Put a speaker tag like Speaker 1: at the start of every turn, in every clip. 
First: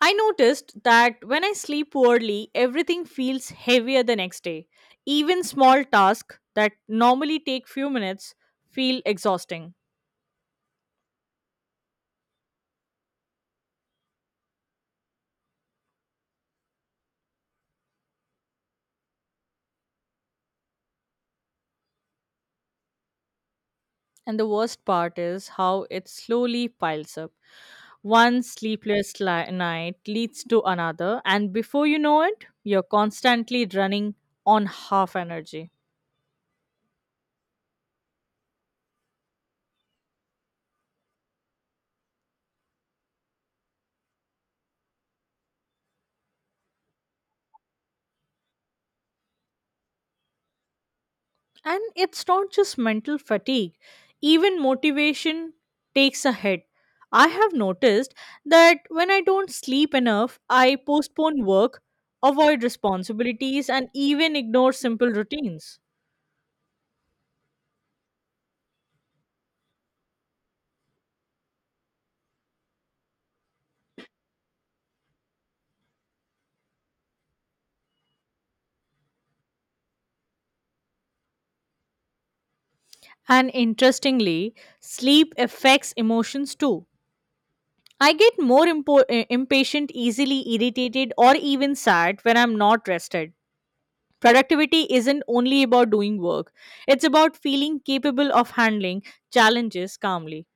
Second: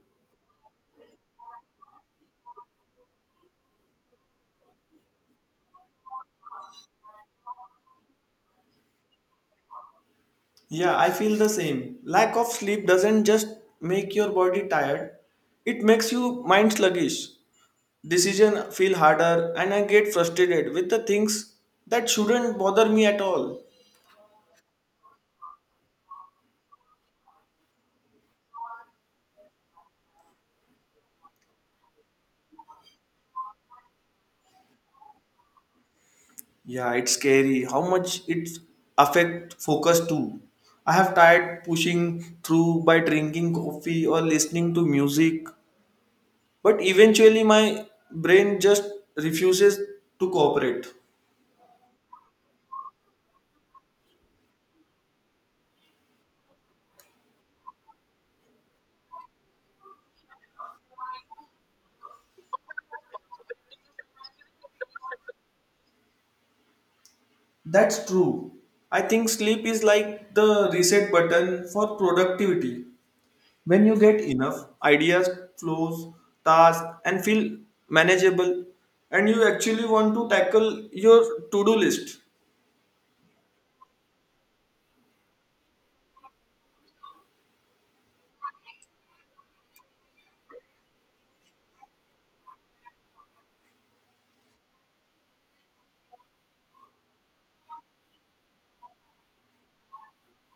Speaker 1: I noticed that when I sleep poorly, everything feels heavier the next day. Even small tasks that normally take few minutes feel exhausting.
Speaker 2: Yeah, I feel the same. Lack of sleep doesn't just make your body tired, it makes you mind sluggish. Decision feel harder and I get frustrated with the things that shouldn't bother me at all.
Speaker 1: And the worst part is how it slowly piles up. One night leads to another, and before you know it, you're constantly running on half energy.
Speaker 2: Yeah, it's scary how much it affect focus too. I have tried pushing through by drinking coffee or listening to music, but eventually my brain just refuses to cooperate.
Speaker 1: And it's not just mental fatigue, even motivation takes a hit. I have noticed that when I don't sleep enough, I postpone work, avoid responsibilities, and even ignore simple routines.
Speaker 2: That's true. I think sleep is like the reset button for productivity. When you get enough, ideas flows, tasks, and feel manageable, and you actually want to tackle your to-do list.
Speaker 1: And interestingly, sleep affects emotions too. I get more impatient, easily irritated, or even sad when I'm not rested. Productivity isn't only about doing work, it's about feeling capable of handling challenges calmly.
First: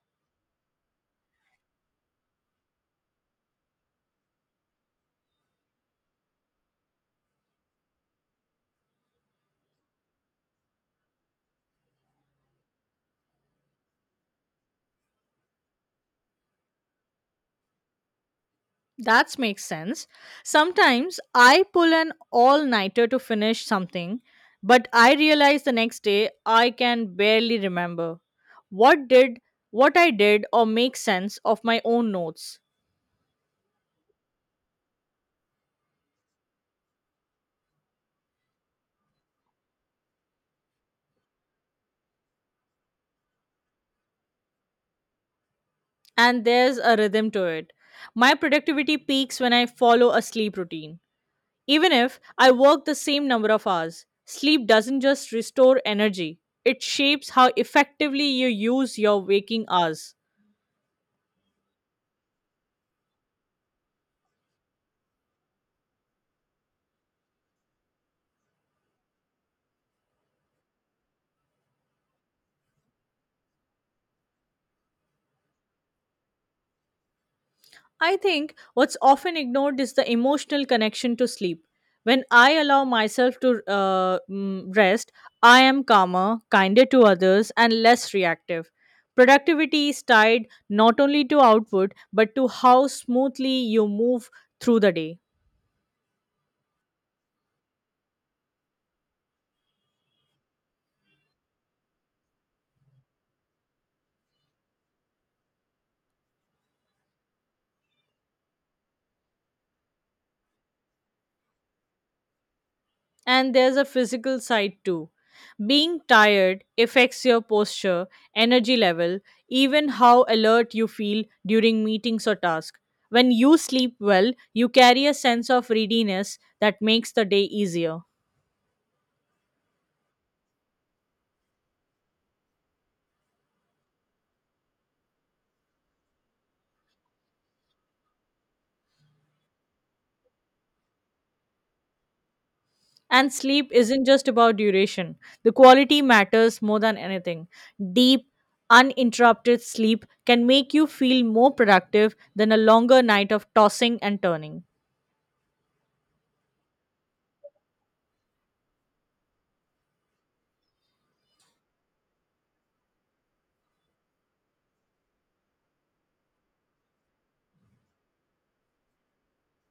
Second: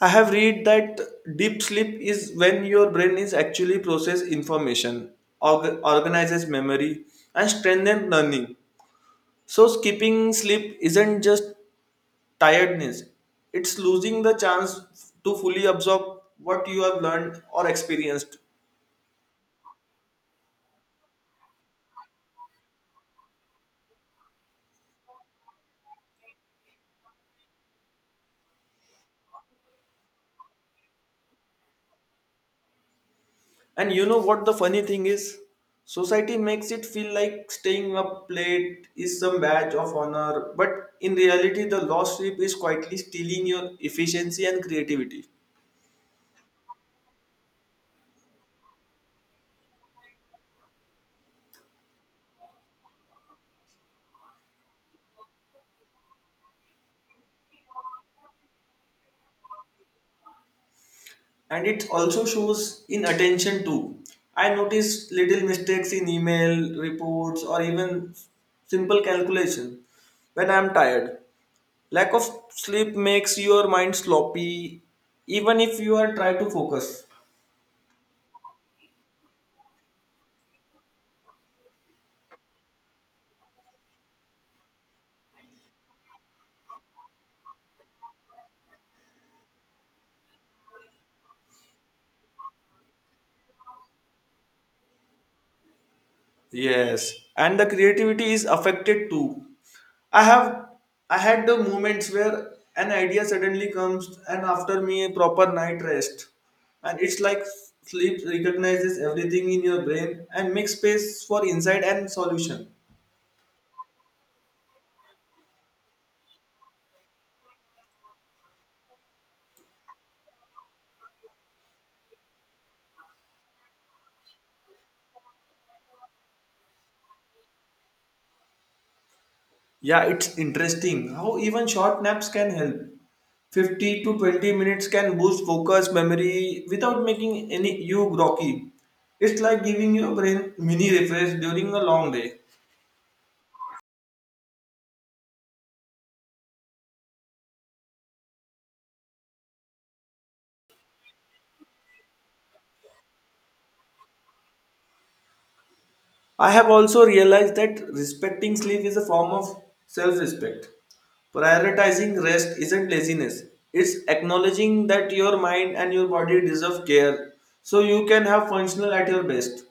Speaker 2: I have read that deep sleep is when your brain is actually process information, organizes memory, and strengthens learning. So skipping sleep isn't just tiredness. It's losing the chance to fully absorb what you have learned or experienced.
Speaker 1: That makes sense. Sometimes I pull an all nighter to finish something, but I realize the next day I can barely remember what did what I did or make sense of my own notes.
Speaker 2: And you know what the funny thing is? Society makes it feel like staying up late is some badge of honor, but in reality, the lost sleep is quietly stealing your efficiency and creativity.
Speaker 1: And there's a rhythm to it. My productivity peaks when I follow a sleep routine. Even if I work the same number of hours, sleep doesn't just restore energy, it shapes how effectively you use your waking hours.
Speaker 2: And it also shows in attention too. I notice little mistakes in email, reports, or even simple calculation when I'm tired. Lack of sleep makes your mind sloppy, even if you are try to focus.
Speaker 1: I think what's often ignored is the emotional connection to sleep. When I allow myself to rest, I am calmer, kinder to others, and less reactive. Productivity is tied not only to output but to how smoothly you move through the day.
Speaker 2: Yes, and the creativity is affected too. I have I had the moments where an idea suddenly comes, and after me a proper night rest, and it's like sleep recognizes everything in your brain and makes space for insight and solution.
Speaker 1: And there's a physical side too. Being tired affects your posture, energy level, even how alert you feel during meetings or tasks. When you sleep well, you carry a sense of readiness that makes the day easier.
Speaker 2: Yeah, it's interesting how even short naps can help. 50 to 20 minutes can boost focus, memory without making any you groggy. It's like giving your brain mini refresh during a long day.
Speaker 1: And sleep isn't just about duration, the quality matters more than anything. Deep, uninterrupted sleep can make you feel more productive than a longer night of tossing and turning.
Speaker 2: I have also realized that respecting sleep is a form of self-respect. Prioritizing rest isn't laziness. It's acknowledging that your mind and your body deserve care so you can have functional at your best.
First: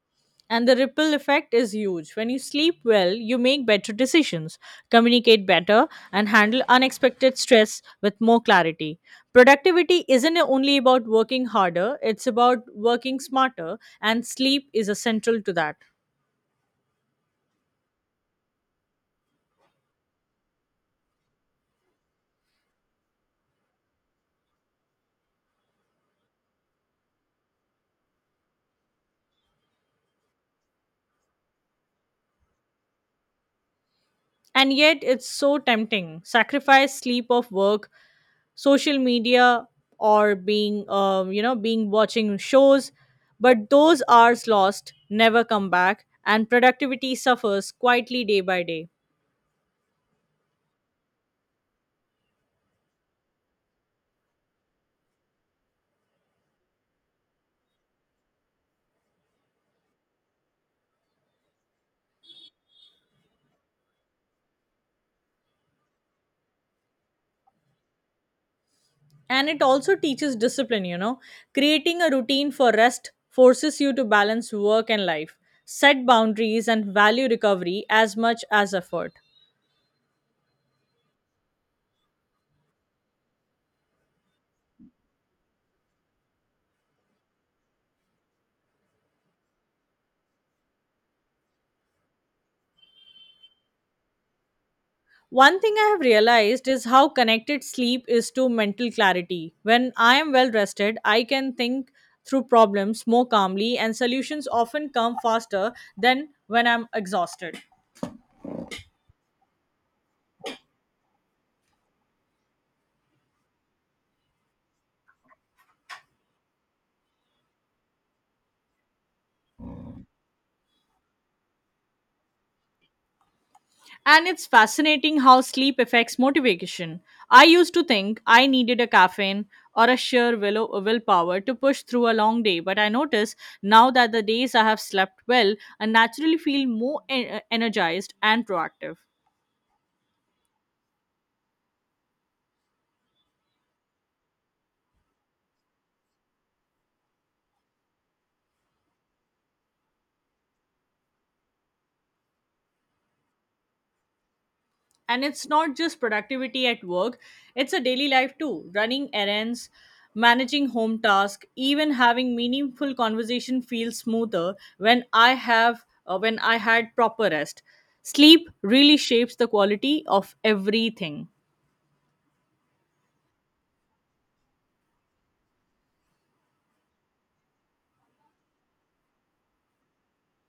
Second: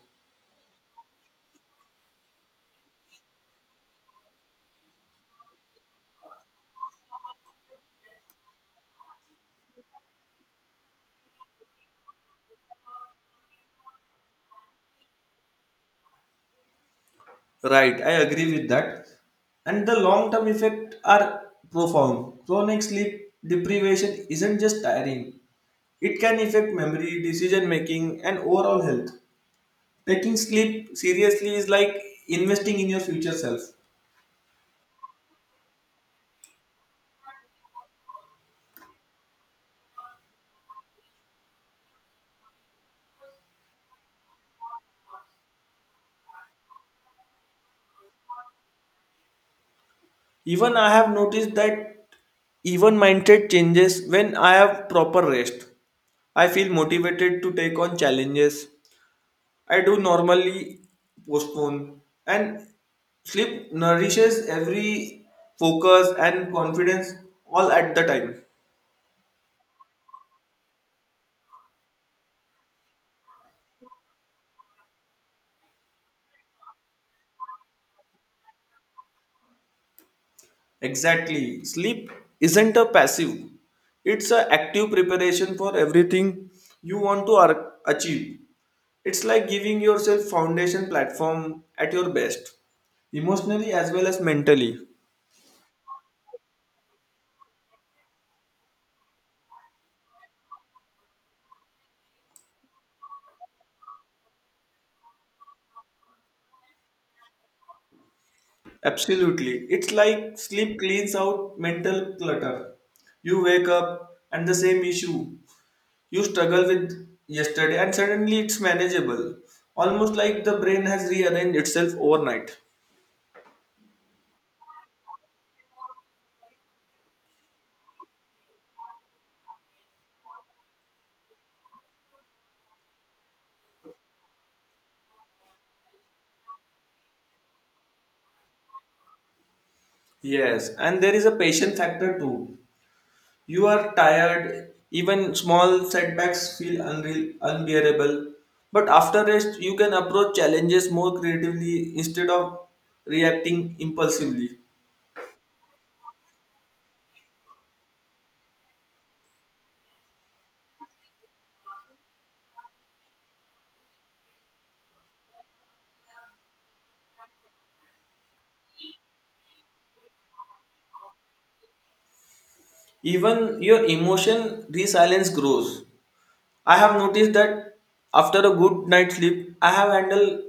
Speaker 1: And the ripple effect is huge. When you sleep well, you make better decisions, communicate better, and handle unexpected stress with more clarity. Productivity isn't only about working harder, it's about working smarter, and sleep is essential to that.
Speaker 2: Right, I agree with that. And the long term effects are profound. Chronic sleep deprivation isn't just tiring, it can affect memory, decision making, and overall health. Taking sleep seriously is like investing in your future self.
Speaker 1: And yet, it's so tempting. Sacrifice sleep of work, social media, or being, being watching shows. But those hours lost never come back, and productivity suffers quietly day by day.
Speaker 2: Even I have noticed that even mindset changes when I have proper rest. I feel motivated to take on challenges I do normally postpone and sleep nourishes every focus and confidence all at the time.
Speaker 1: And it also teaches discipline, creating a routine for rest forces you to balance work and life, set boundaries, and value recovery as much as effort.
Speaker 2: Exactly. Sleep isn't a passive. It's an active preparation for everything you want to achieve. It's like giving yourself foundation platform at your best, emotionally as well as mentally.
Speaker 1: One thing I have realized is how connected sleep is to mental clarity. When I am well rested, I can think through problems more calmly, and solutions often come faster than when I'm exhausted.
Speaker 2: Absolutely. It's like sleep cleans out mental clutter. You wake up and the same issue you struggle with yesterday, and suddenly it's manageable. Almost like the brain has rearranged itself overnight.
Speaker 1: And it's fascinating how sleep affects motivation. I used to think I needed a caffeine or a sheer willpower to push through a long day, but I notice now that the days I have slept well, I naturally feel more energized and proactive.
Speaker 2: Yes, and there is a patient factor too. You are tired, even small setbacks feel unreal, unbearable. But after rest, you can approach challenges more creatively instead of reacting impulsively.
Speaker 1: And it's not just productivity at work, it's a daily life too. Running errands, managing home tasks, even having meaningful conversation feels smoother when I have when I had proper rest. Sleep really shapes the quality of everything.
Speaker 2: Even your emotion resilience grows. I have noticed that after a good night's sleep, I have handled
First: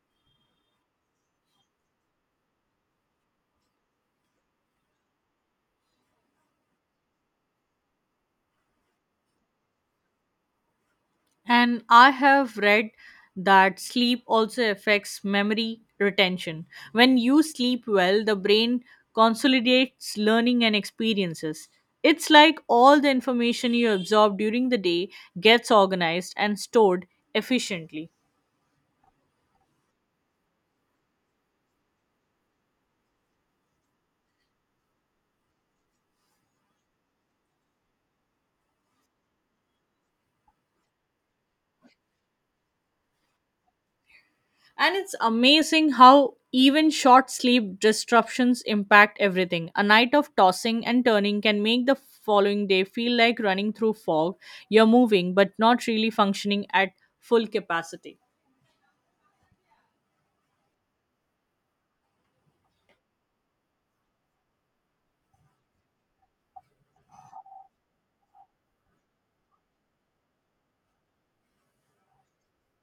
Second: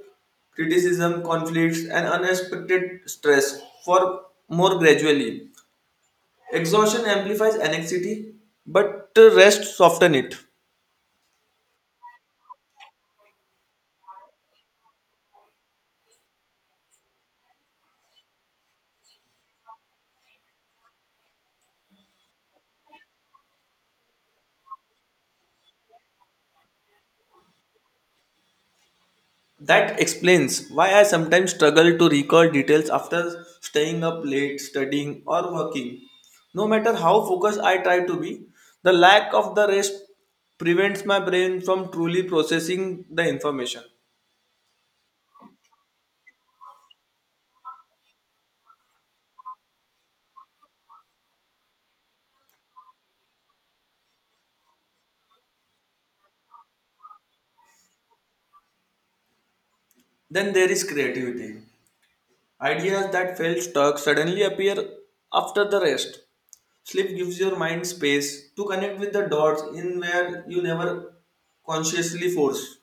Speaker 2: criticism, conflicts, and unexpected stress for more gradually. Exhaustion amplifies anxiety, but rest soften it.
Speaker 1: And I have read that sleep also affects memory retention. When you sleep well, the brain consolidates learning and experiences. It's like all the information you absorb during the day gets organized and stored efficiently.
Speaker 2: That explains why I sometimes struggle to recall details after staying up late, studying, or working. No matter how focused I try to be, the lack of the rest prevents my brain from truly processing the information.
Speaker 1: And it's amazing how even short sleep disruptions impact everything. A night of tossing and turning can make the following day feel like running through fog. You're moving, but not really functioning at full capacity.
Speaker 2: Then there is creativity. Ideas that felt stuck suddenly appear after the rest. Sleep gives your mind space to connect with the dots in where you never consciously force.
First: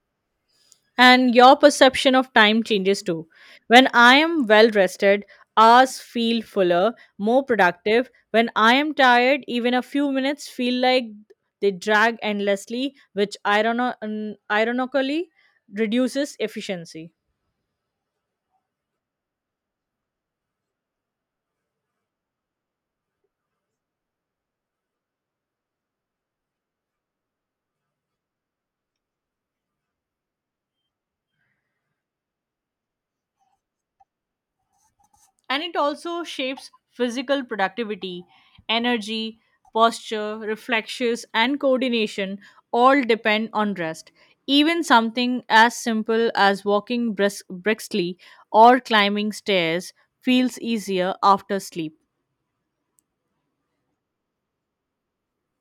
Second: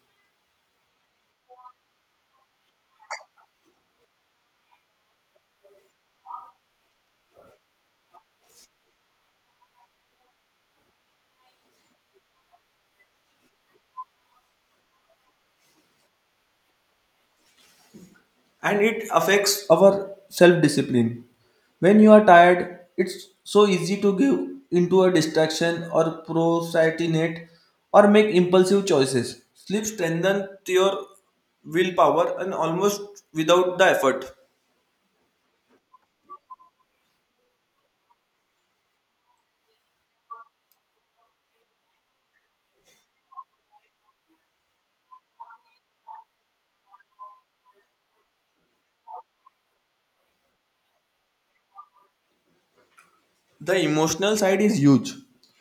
Speaker 1: And your perception of time changes too. When I am well rested, hours feel fuller, more productive. When I am tired, even a few minutes feel like they drag endlessly, which ironically reduces efficiency.
Speaker 2: And it affects our self discipline. When you are tired, it's so easy to give into a distraction or procrastinate or make impulsive choices. Sleep strengthens your willpower and almost without the effort.
Speaker 1: And it also shapes physical productivity, energy, posture, reflexes, and coordination all depend on rest. Even something as simple as walking briskly or climbing stairs feels easier after sleep.
Speaker 2: The emotional side is huge.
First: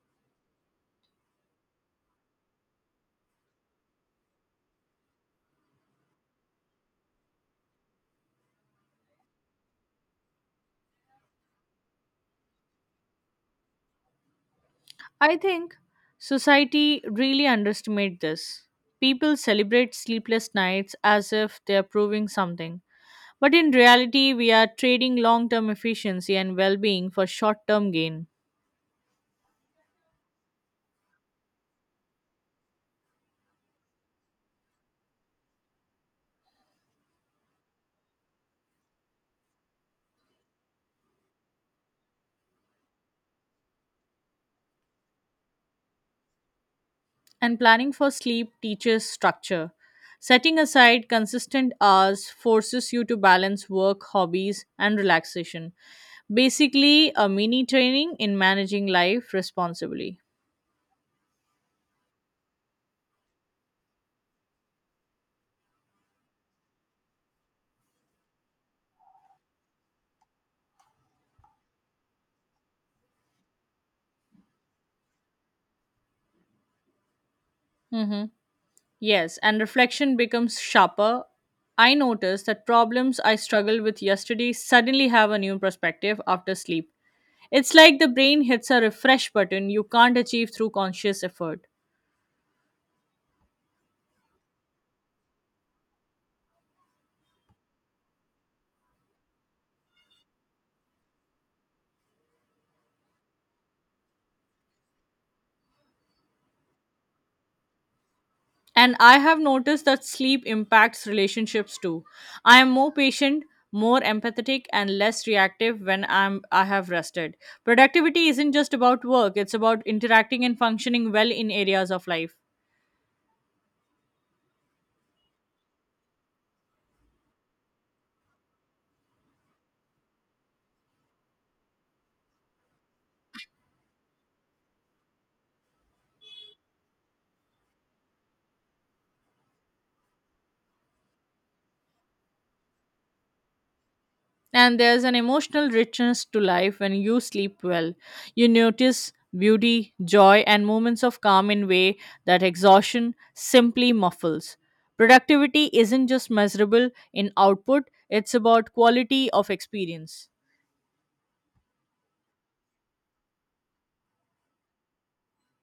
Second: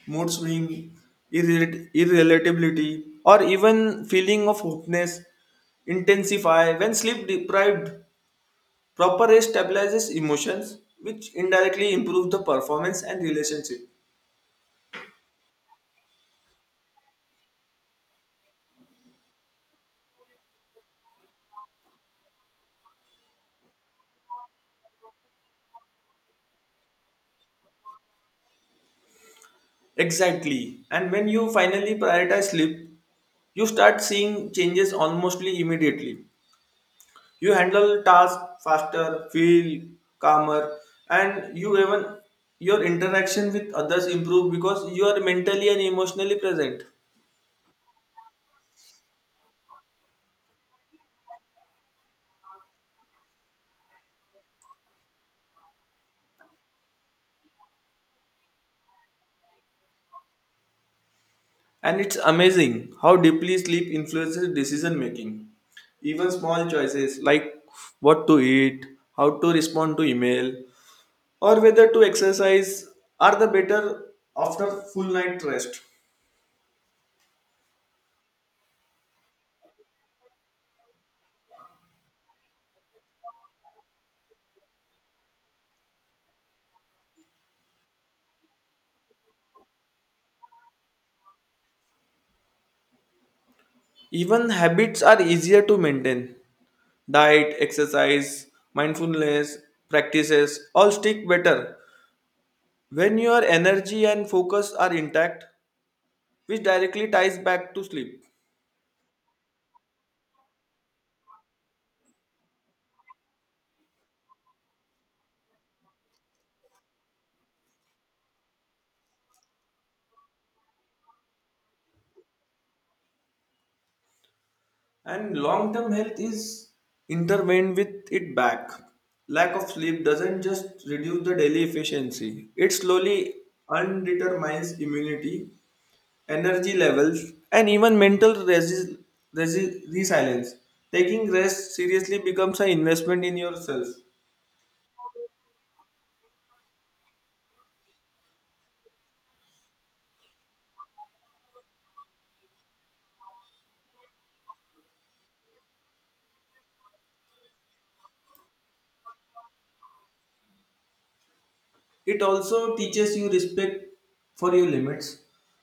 Speaker 2: Mood swing, irritability, or even feeling of hopelessness intensify when sleep deprived. Proper rest stabilizes emotions, which indirectly improve the performance and relationship.
Speaker 1: I think society really underestimates this. People celebrate sleepless nights as if they are proving something. But in reality, we are trading long term efficiency and well being for short term gain.
Speaker 2: Exactly. And when you finally prioritize sleep, you start seeing changes almost immediately. You handle tasks faster, feel calmer, and you even your interaction with others improve because you are mentally and emotionally present.
Speaker 1: And planning for sleep teaches structure. Setting aside consistent hours forces you to balance work, hobbies, and relaxation. Basically, a mini training in managing life responsibly.
Speaker 2: And it's amazing how deeply sleep influences decision making. Even small choices like what to eat, how to respond to email, or whether to exercise are the better after full night rest.
Speaker 1: Hmm. Yes, and reflection becomes sharper. I notice that problems I struggled with yesterday suddenly have a new perspective after sleep. It's like the brain hits a refresh button you can't achieve through conscious effort.
Speaker 2: Even habits are easier to maintain. Diet, exercise, mindfulness practices all stick better when your energy and focus are intact, which directly ties back to sleep.
Speaker 1: And I have noticed that sleep impacts relationships too. I am more patient, more empathetic, and less reactive when I'm I have rested. Productivity isn't just about work, it's about interacting and functioning well in areas of life.
Speaker 2: And long term health is intervened with it back lack of sleep doesn't just reduce the daily efficiency it slowly undetermines immunity energy levels and even mental resilience taking rest seriously becomes an investment in yourself.
Speaker 1: And there's an emotional richness to life when you sleep well. You notice beauty, joy, and moments of calm in way that exhaustion simply muffles. Productivity isn't just measurable in output, it's about quality of experience.
Speaker 2: It also teaches you respect for your limits.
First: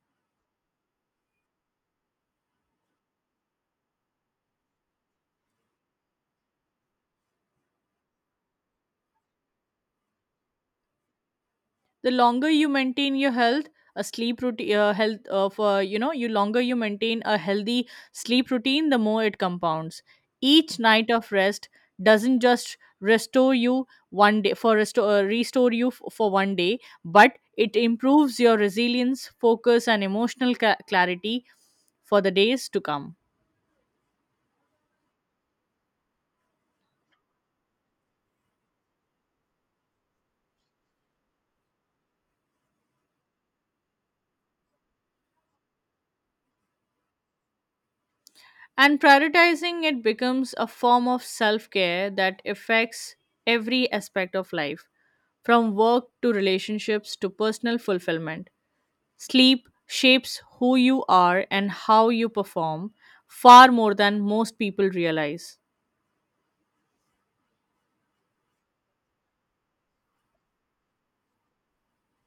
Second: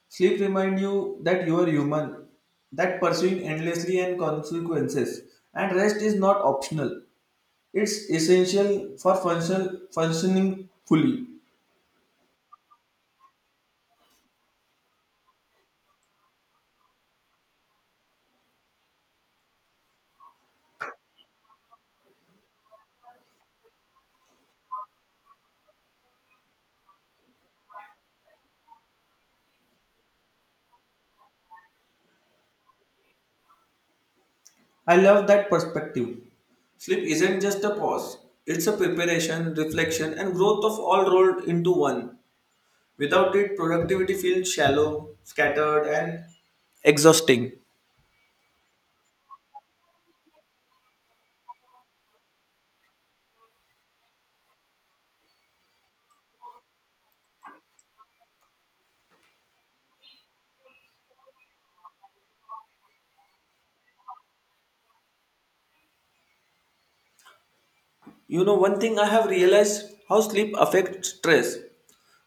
Speaker 2: Sleep reminds you that you are human, that pursuing endlessly and consequences, and rest is not optional. It's essential for functioning fully.
Speaker 1: The longer you maintain your health a sleep routine health of you know you longer you maintain a healthy sleep routine, the more it compounds. Each night of rest doesn't just restore you one day, for restore restore you for one day, but it improves your resilience, focus, and emotional clarity for the days to come.
Speaker 2: I love that perspective. Sleep isn't just a pause, it's a preparation, reflection, and growth of all rolled into one. Without it, productivity feels shallow, scattered, and exhausting.
Speaker 1: And prioritizing it becomes a form of self care that affects every aspect of life, from work to relationships to personal fulfillment. Sleep shapes who you are and how you perform far more than most people realize.
Speaker 2: You know, one thing I have realized how sleep affects stress.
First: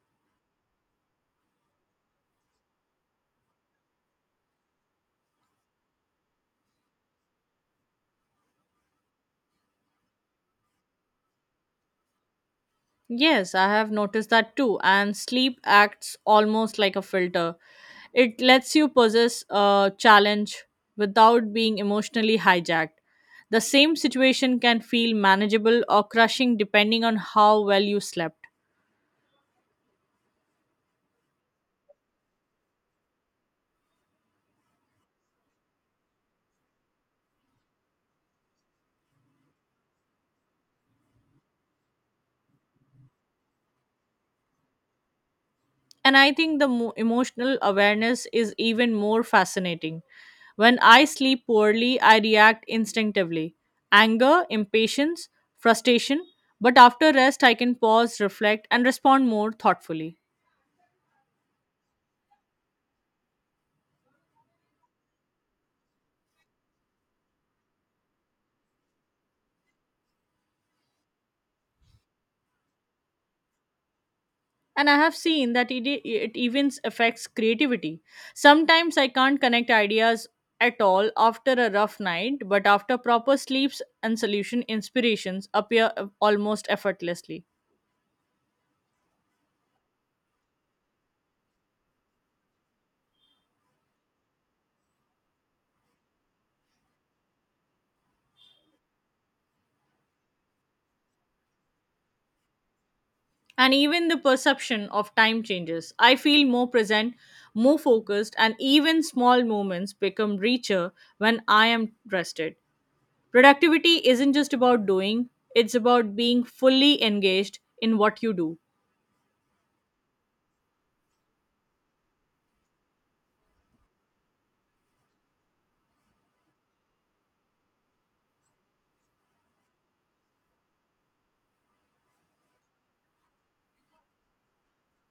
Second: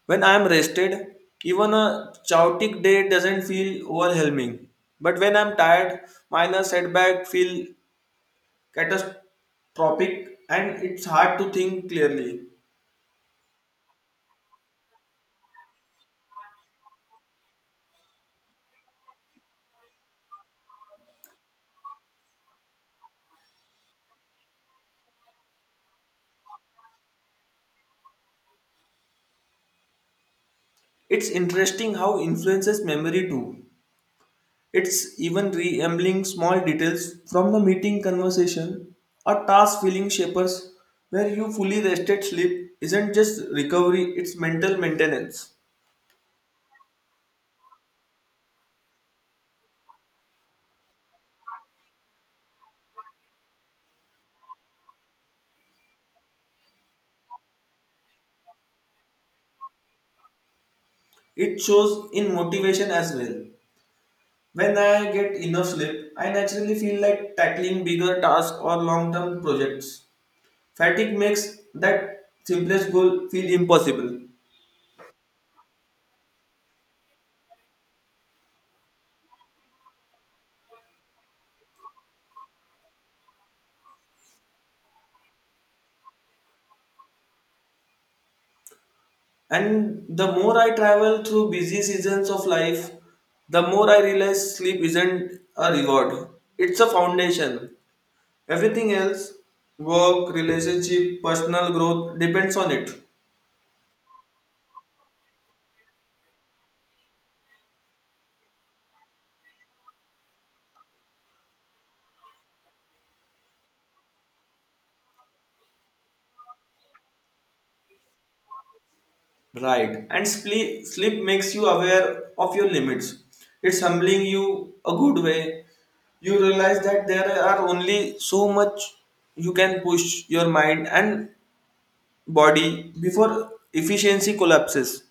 Speaker 2: When I am rested, even a chaotic day doesn't feel overwhelming. But when I'm tired, minor setback feel catastrophic and it's hard to think clearly.
Speaker 1: Yes, I have noticed that too. And sleep acts almost like a filter. It lets you possess a challenge without being emotionally hijacked. The same situation can feel manageable or crushing depending on how well you slept.
Speaker 2: It's interesting how influences memory too. It's even re-ambling small details from the meeting conversation or task feeling shapers where you fully rested sleep isn't just recovery, it's mental maintenance.
Speaker 1: And I think the emotional awareness is even more fascinating. When I sleep poorly, I react instinctively, anger, impatience, frustration. But after rest, I can pause, reflect, and respond more thoughtfully.
Speaker 2: It shows in motivation as well. When I get enough sleep, I naturally feel like tackling bigger tasks or long term projects. Fatigue makes that simplest goal feel impossible.
Speaker 1: And I have seen that it even affects creativity. Sometimes I can't connect ideas at all after a rough night, but after proper sleeps and solution inspirations appear almost effortlessly.
Speaker 2: And the more I travel through busy seasons of life, the more I realize sleep isn't a reward, it's a foundation. Everything else work, relationship, personal growth depends on it.
Speaker 1: And even the perception of time changes. I feel more present, more focused, and even small moments become richer when I am rested. Productivity isn't just about doing, it's about being fully engaged in what you do.
Speaker 2: Right. And sleep makes you aware of your limits. It's humbling you a good way. You realize that there are only so much you can push your mind and body before efficiency collapses.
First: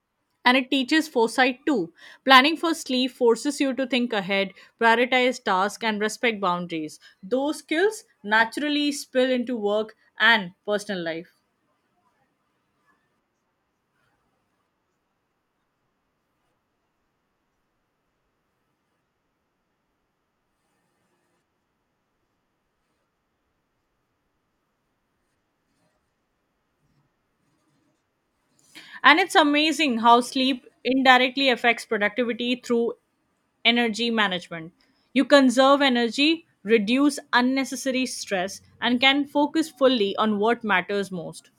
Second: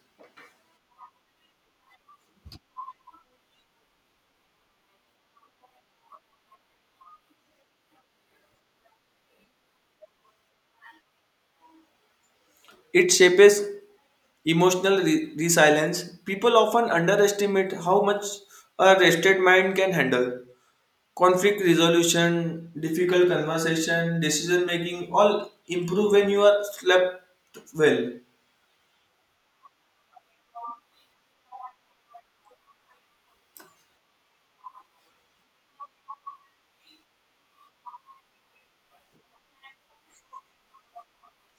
Speaker 1: And it teaches foresight too. Planning for sleep forces you to think ahead, prioritize tasks, and respect boundaries. Those skills naturally spill into work and personal life.
Speaker 2: It shapes emotional resilience. People often underestimate how much a rested mind can handle. Conflict resolution, difficult conversation, decision making all improve when you are slept well.
Speaker 1: And it's amazing how sleep indirectly affects productivity through energy management. You conserve energy, reduce unnecessary stress, and can focus fully on what matters most.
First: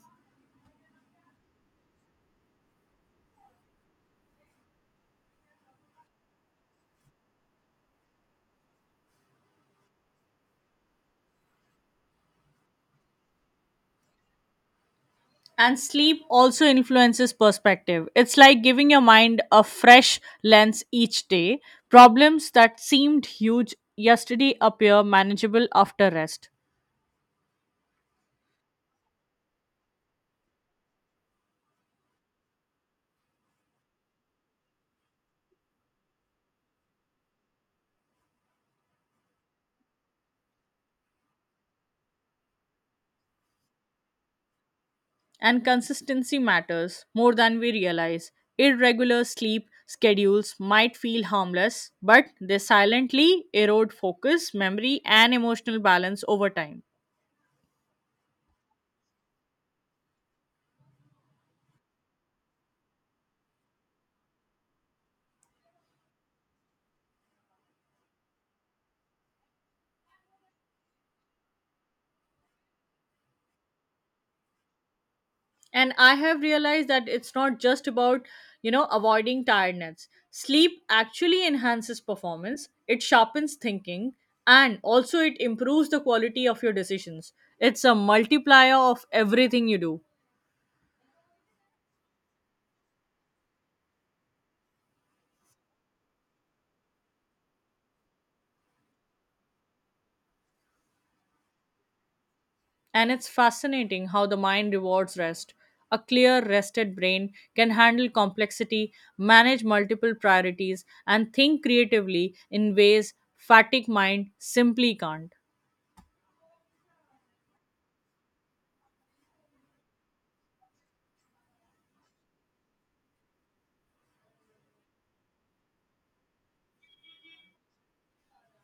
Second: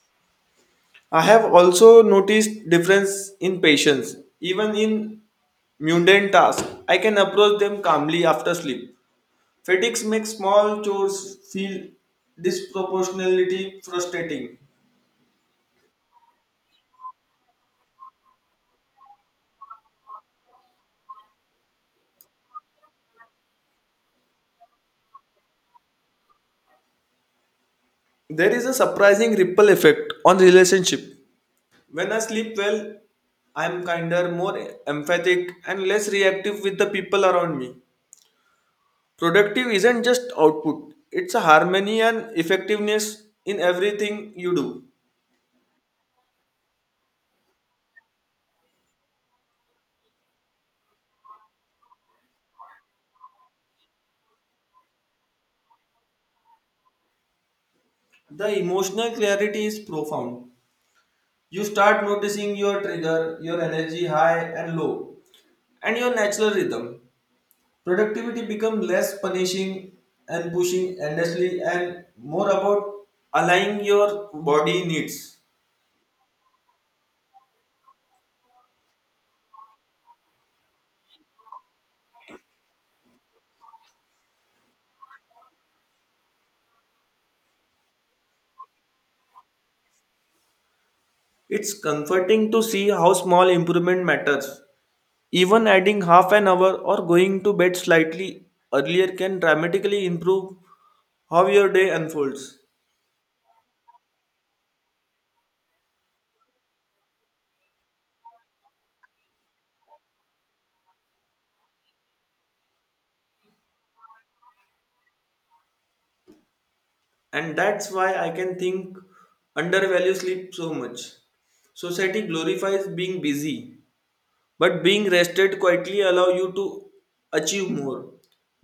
Speaker 2: I have also noticed difference in patience. Even in mundane tasks, I can approach them calmly after sleep. Fatigue makes small chores feel disproportionately frustrating.
Speaker 1: And sleep also influences perspective. It's like giving your mind a fresh lens each day. Problems that seemed huge yesterday appear manageable after rest.
Speaker 2: There is a surprising ripple effect on relationship. When I sleep well, I'm kinder, more empathic, and less reactive with the people around me. Productive isn't just output, it's a harmony and effectiveness in everything you do.
Speaker 1: And consistency matters more than we realize. Irregular sleep schedules might feel harmless, but they silently erode focus, memory, and emotional balance over time.
Speaker 2: The emotional clarity is profound. You start noticing your trigger, your energy high and low, and your natural rhythm. Productivity becomes less punishing and pushing endlessly and more about aligning your body needs.
Speaker 1: And I have realized that it's not just about, avoiding tiredness. Sleep actually enhances performance, it sharpens thinking, and also it improves the quality of your decisions. It's a multiplier of everything you do.
Speaker 2: It's comforting to see how small improvement matters. Even adding half an hour or going to bed slightly earlier can dramatically improve how your day unfolds.
Speaker 1: And it's fascinating how the mind rewards rest. A clear, rested brain can handle complexity, manage multiple priorities, and think creatively in ways fatigue mind simply can't.
Speaker 2: And that's why I can think undervalue sleep so much. Society glorifies being busy, but being rested quietly allow you to achieve more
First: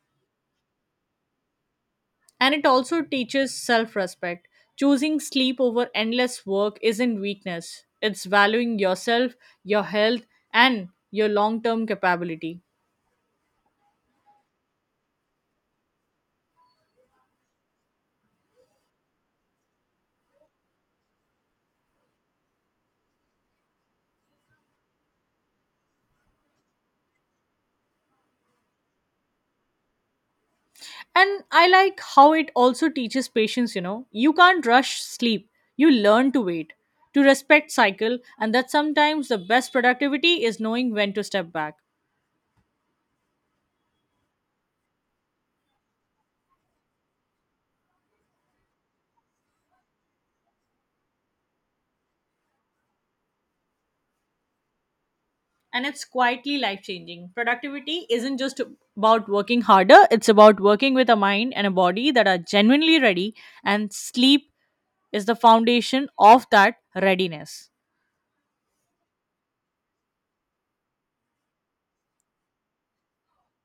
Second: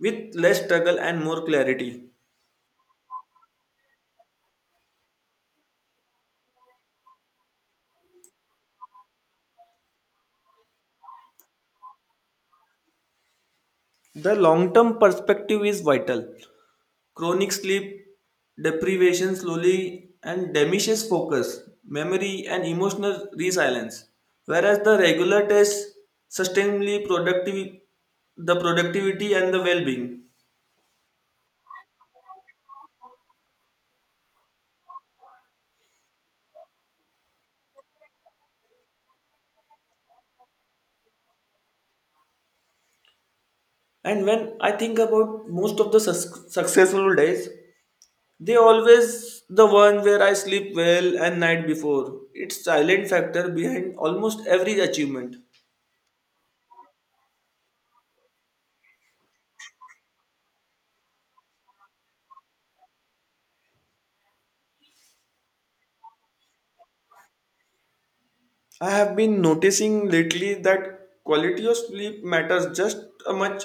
Speaker 2: with less struggle and more clarity.
Speaker 1: And it also teaches self respect. Choosing sleep over endless work isn't weakness, it's valuing yourself, your health, and your long term capability.
Speaker 2: The long term perspective is vital. Chronic sleep deprivation slowly and diminishes focus, memory, and emotional resilience, whereas the regular tests sustainably productive the productivity and the well-being.
Speaker 1: And I like how it also teaches patience, You can't rush sleep, you learn to wait, to respect cycle, and that sometimes the best productivity is knowing when to step back.
Speaker 2: And when I think about most of the successful days, they always the one where I sleep well and night before. It's silent factor behind almost every achievement.
Speaker 1: And it's quietly life changing. Productivity isn't just about working harder, it's about working with a mind and a body that are genuinely ready, and sleep is the foundation of that readiness.
Speaker 2: I have been noticing lately that quality of sleep matters just as much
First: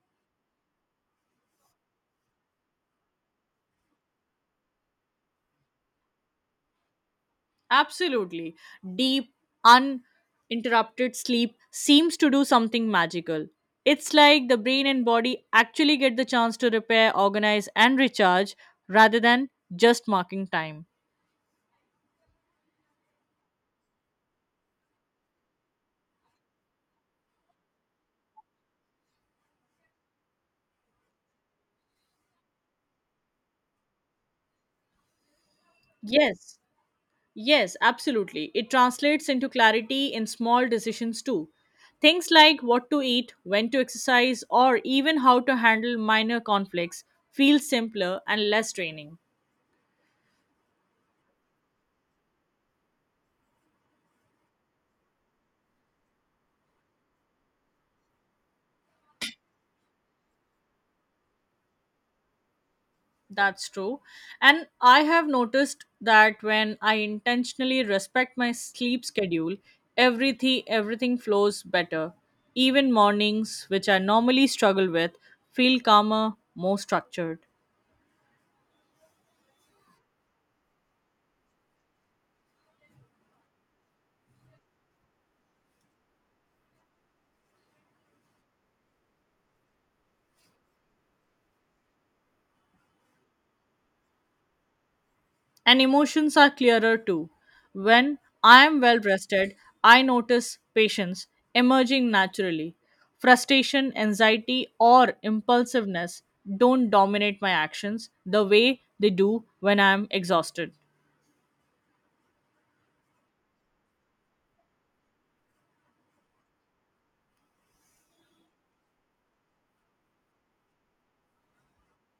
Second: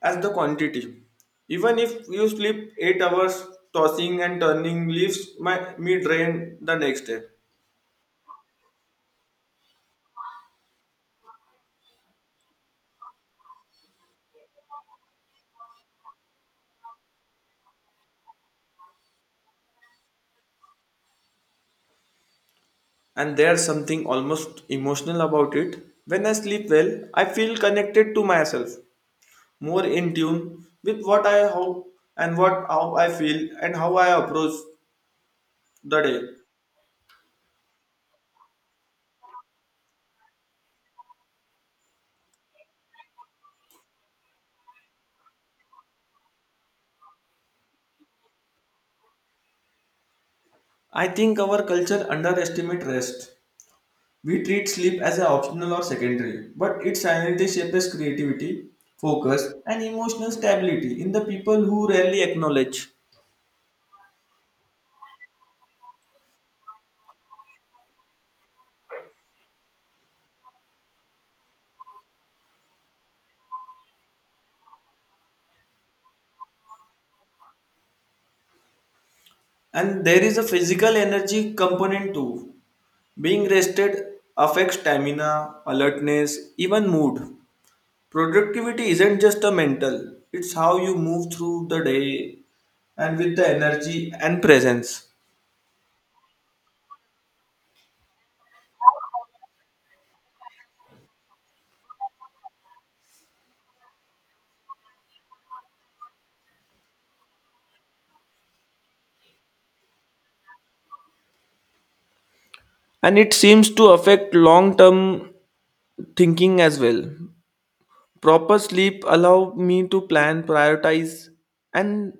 Speaker 2: as the quantity. Even if you sleep 8 hours, tossing and turning leaves me drained the next day.
Speaker 1: Absolutely. Deep, uninterrupted sleep seems to do something magical. It's like the brain and body actually get the chance to repair, organize, and recharge rather than just marking time.
Speaker 2: And there's something almost emotional about it. When I sleep well, I feel connected to myself, more in tune with what I how and what how I feel and how I approach the day.
Speaker 1: Yes, Yes, absolutely. It translates into clarity in small decisions too. Things like what to eat, when to exercise, or even how to handle minor conflicts feel simpler and less draining.
Speaker 2: I think our culture underestimate rest. We treat sleep as an optional or secondary, but it silently shapes creativity, focus, and emotional stability in the people who rarely acknowledge.
Speaker 1: That's true. And I have noticed that when I intentionally respect my sleep schedule, everything flows better. Even mornings, which I normally struggle with, feel calmer, more structured.
Speaker 2: And there is a physical energy component too. Being rested affects stamina, alertness, even mood. Productivity isn't just a mental, it's how you move through the day and with the energy and presence.
Speaker 1: And emotions are clearer too. When I am well rested, I notice patience emerging naturally. Frustration, anxiety, or impulsiveness don't dominate my actions the way they do when I am exhausted.
Speaker 2: And it seems to affect long term thinking as well. Proper sleep allow me to plan, prioritize, and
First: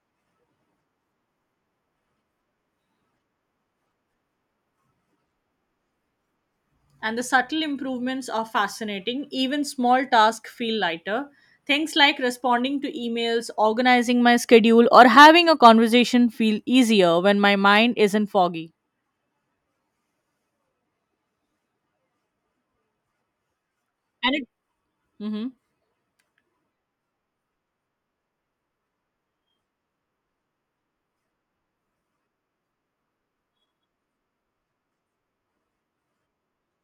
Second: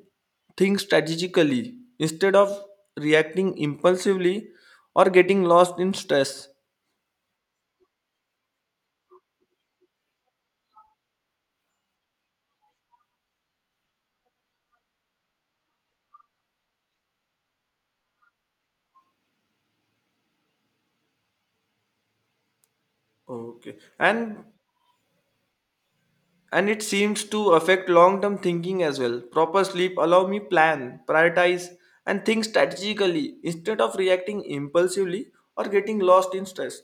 Speaker 2: think strategically instead of reacting impulsively or getting lost in stress.
Speaker 1: And the subtle improvements are fascinating. Even small tasks feel lighter. Things like responding to emails, organizing my schedule, or having a conversation feel easier when my mind isn't foggy.
Speaker 2: Okay,
Speaker 1: And
Speaker 2: and
Speaker 1: it. Mhm.
Speaker 2: and it seems to affect long-term thinking as well. Proper sleep allow me plan, prioritize, and think strategically instead of reacting impulsively or getting lost in stress.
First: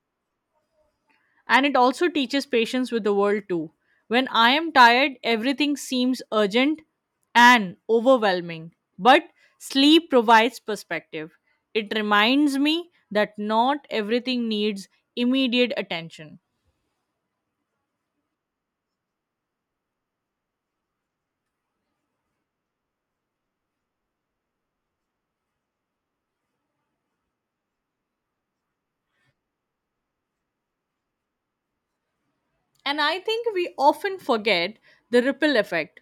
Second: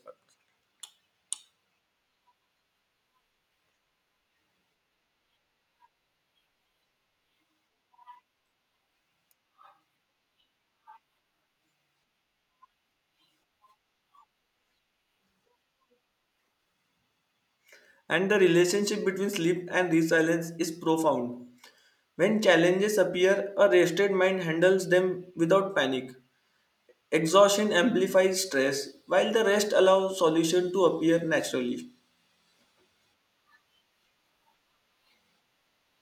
Speaker 1: And it also teaches patience with the world too. When I am tired, everything seems urgent and overwhelming, but sleep provides perspective. It reminds me that not everything needs immediate attention.
Speaker 2: And the relationship between sleep and resilience is profound. When challenges appear, a rested mind handles them without panic. Exhaustion amplifies stress, while the rest allows solution to appear naturally.
Speaker 1: And I think we often forget the ripple effect.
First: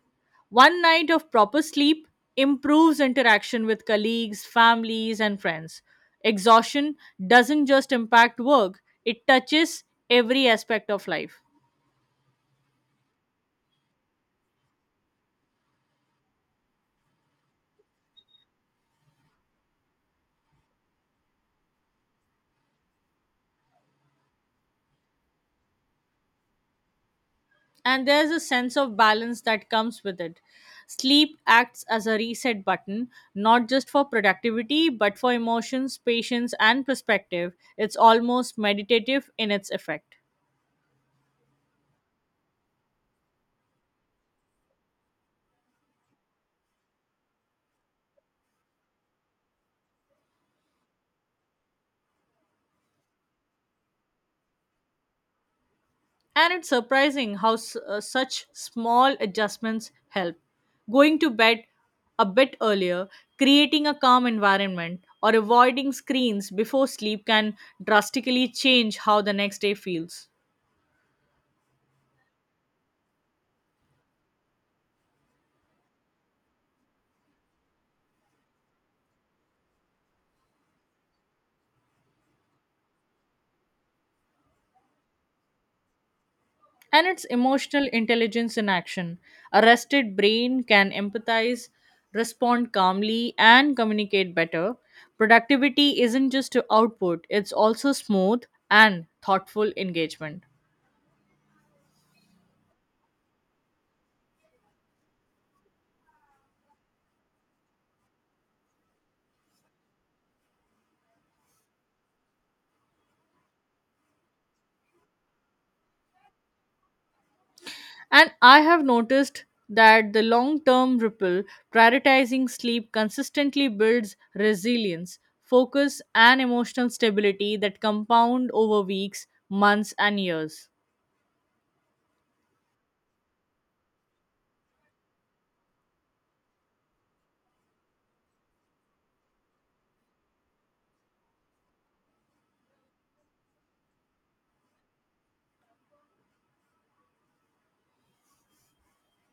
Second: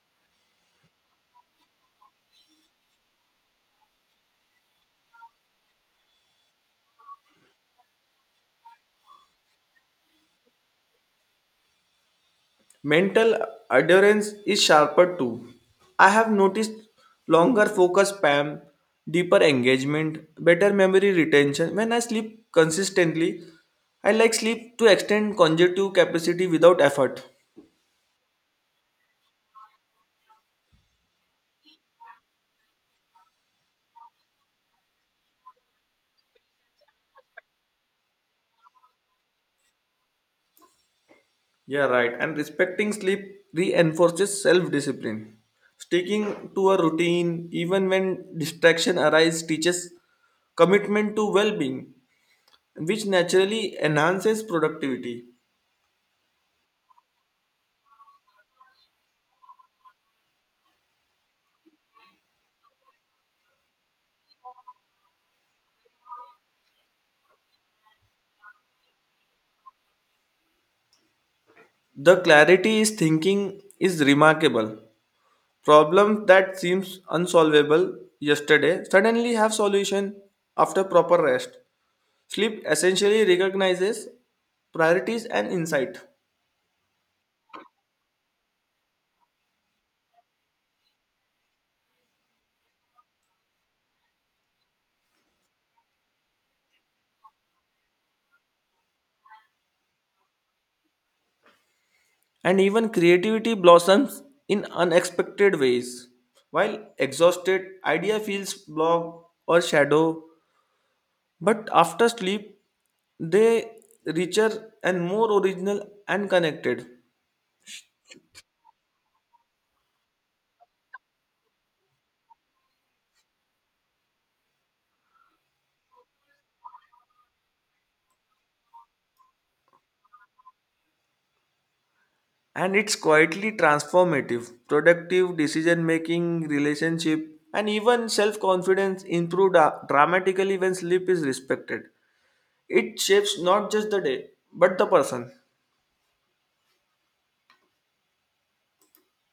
Speaker 1: One night of proper sleep improves interaction with colleagues, families, and friends. Exhaustion doesn't just impact work, it touches every aspect of life.
Speaker 2: Mental adherence is sharper too. I have noticed longer focus spam, deeper engagement, better memory retention. When I sleep consistently, I like sleep to extend cognitive capacity without effort.
Speaker 1: And there's a sense of balance that comes with it. Sleep acts as a reset button, not just for productivity, but for emotions, patience, and perspective. It's almost meditative in its effect.
Speaker 2: Yeah, right. And respecting sleep reinforces self discipline. Sticking to a routine, even when distraction arises, teaches commitment to well being, which naturally enhances productivity.
Speaker 1: And it's surprising how such small adjustments help. Going to bed a bit earlier, creating a calm environment, or avoiding screens before sleep can drastically change how the next day feels.
Speaker 2: The clarity is thinking is remarkable. Problems that seems unsolvable yesterday suddenly have solution after proper rest. Sleep essentially recognizes priorities and insight.
Speaker 1: And it's emotional intelligence in action. A rested brain can empathize, respond calmly, and communicate better. Productivity isn't just to output, it's also smooth and thoughtful engagement.
Speaker 2: And even creativity blossoms in unexpected ways. While exhausted, idea feels blocked or shadow, but after sleep, they richer and more original and connected.
Speaker 1: And I have noticed that the long term ripple prioritizing sleep consistently builds resilience, focus, and emotional stability that compound over weeks, months, and years.
Speaker 2: And it's quietly transformative. Productive decision making, relationship, and even self confidence improve dramatically when sleep is respected. It shapes not just the day, but the person.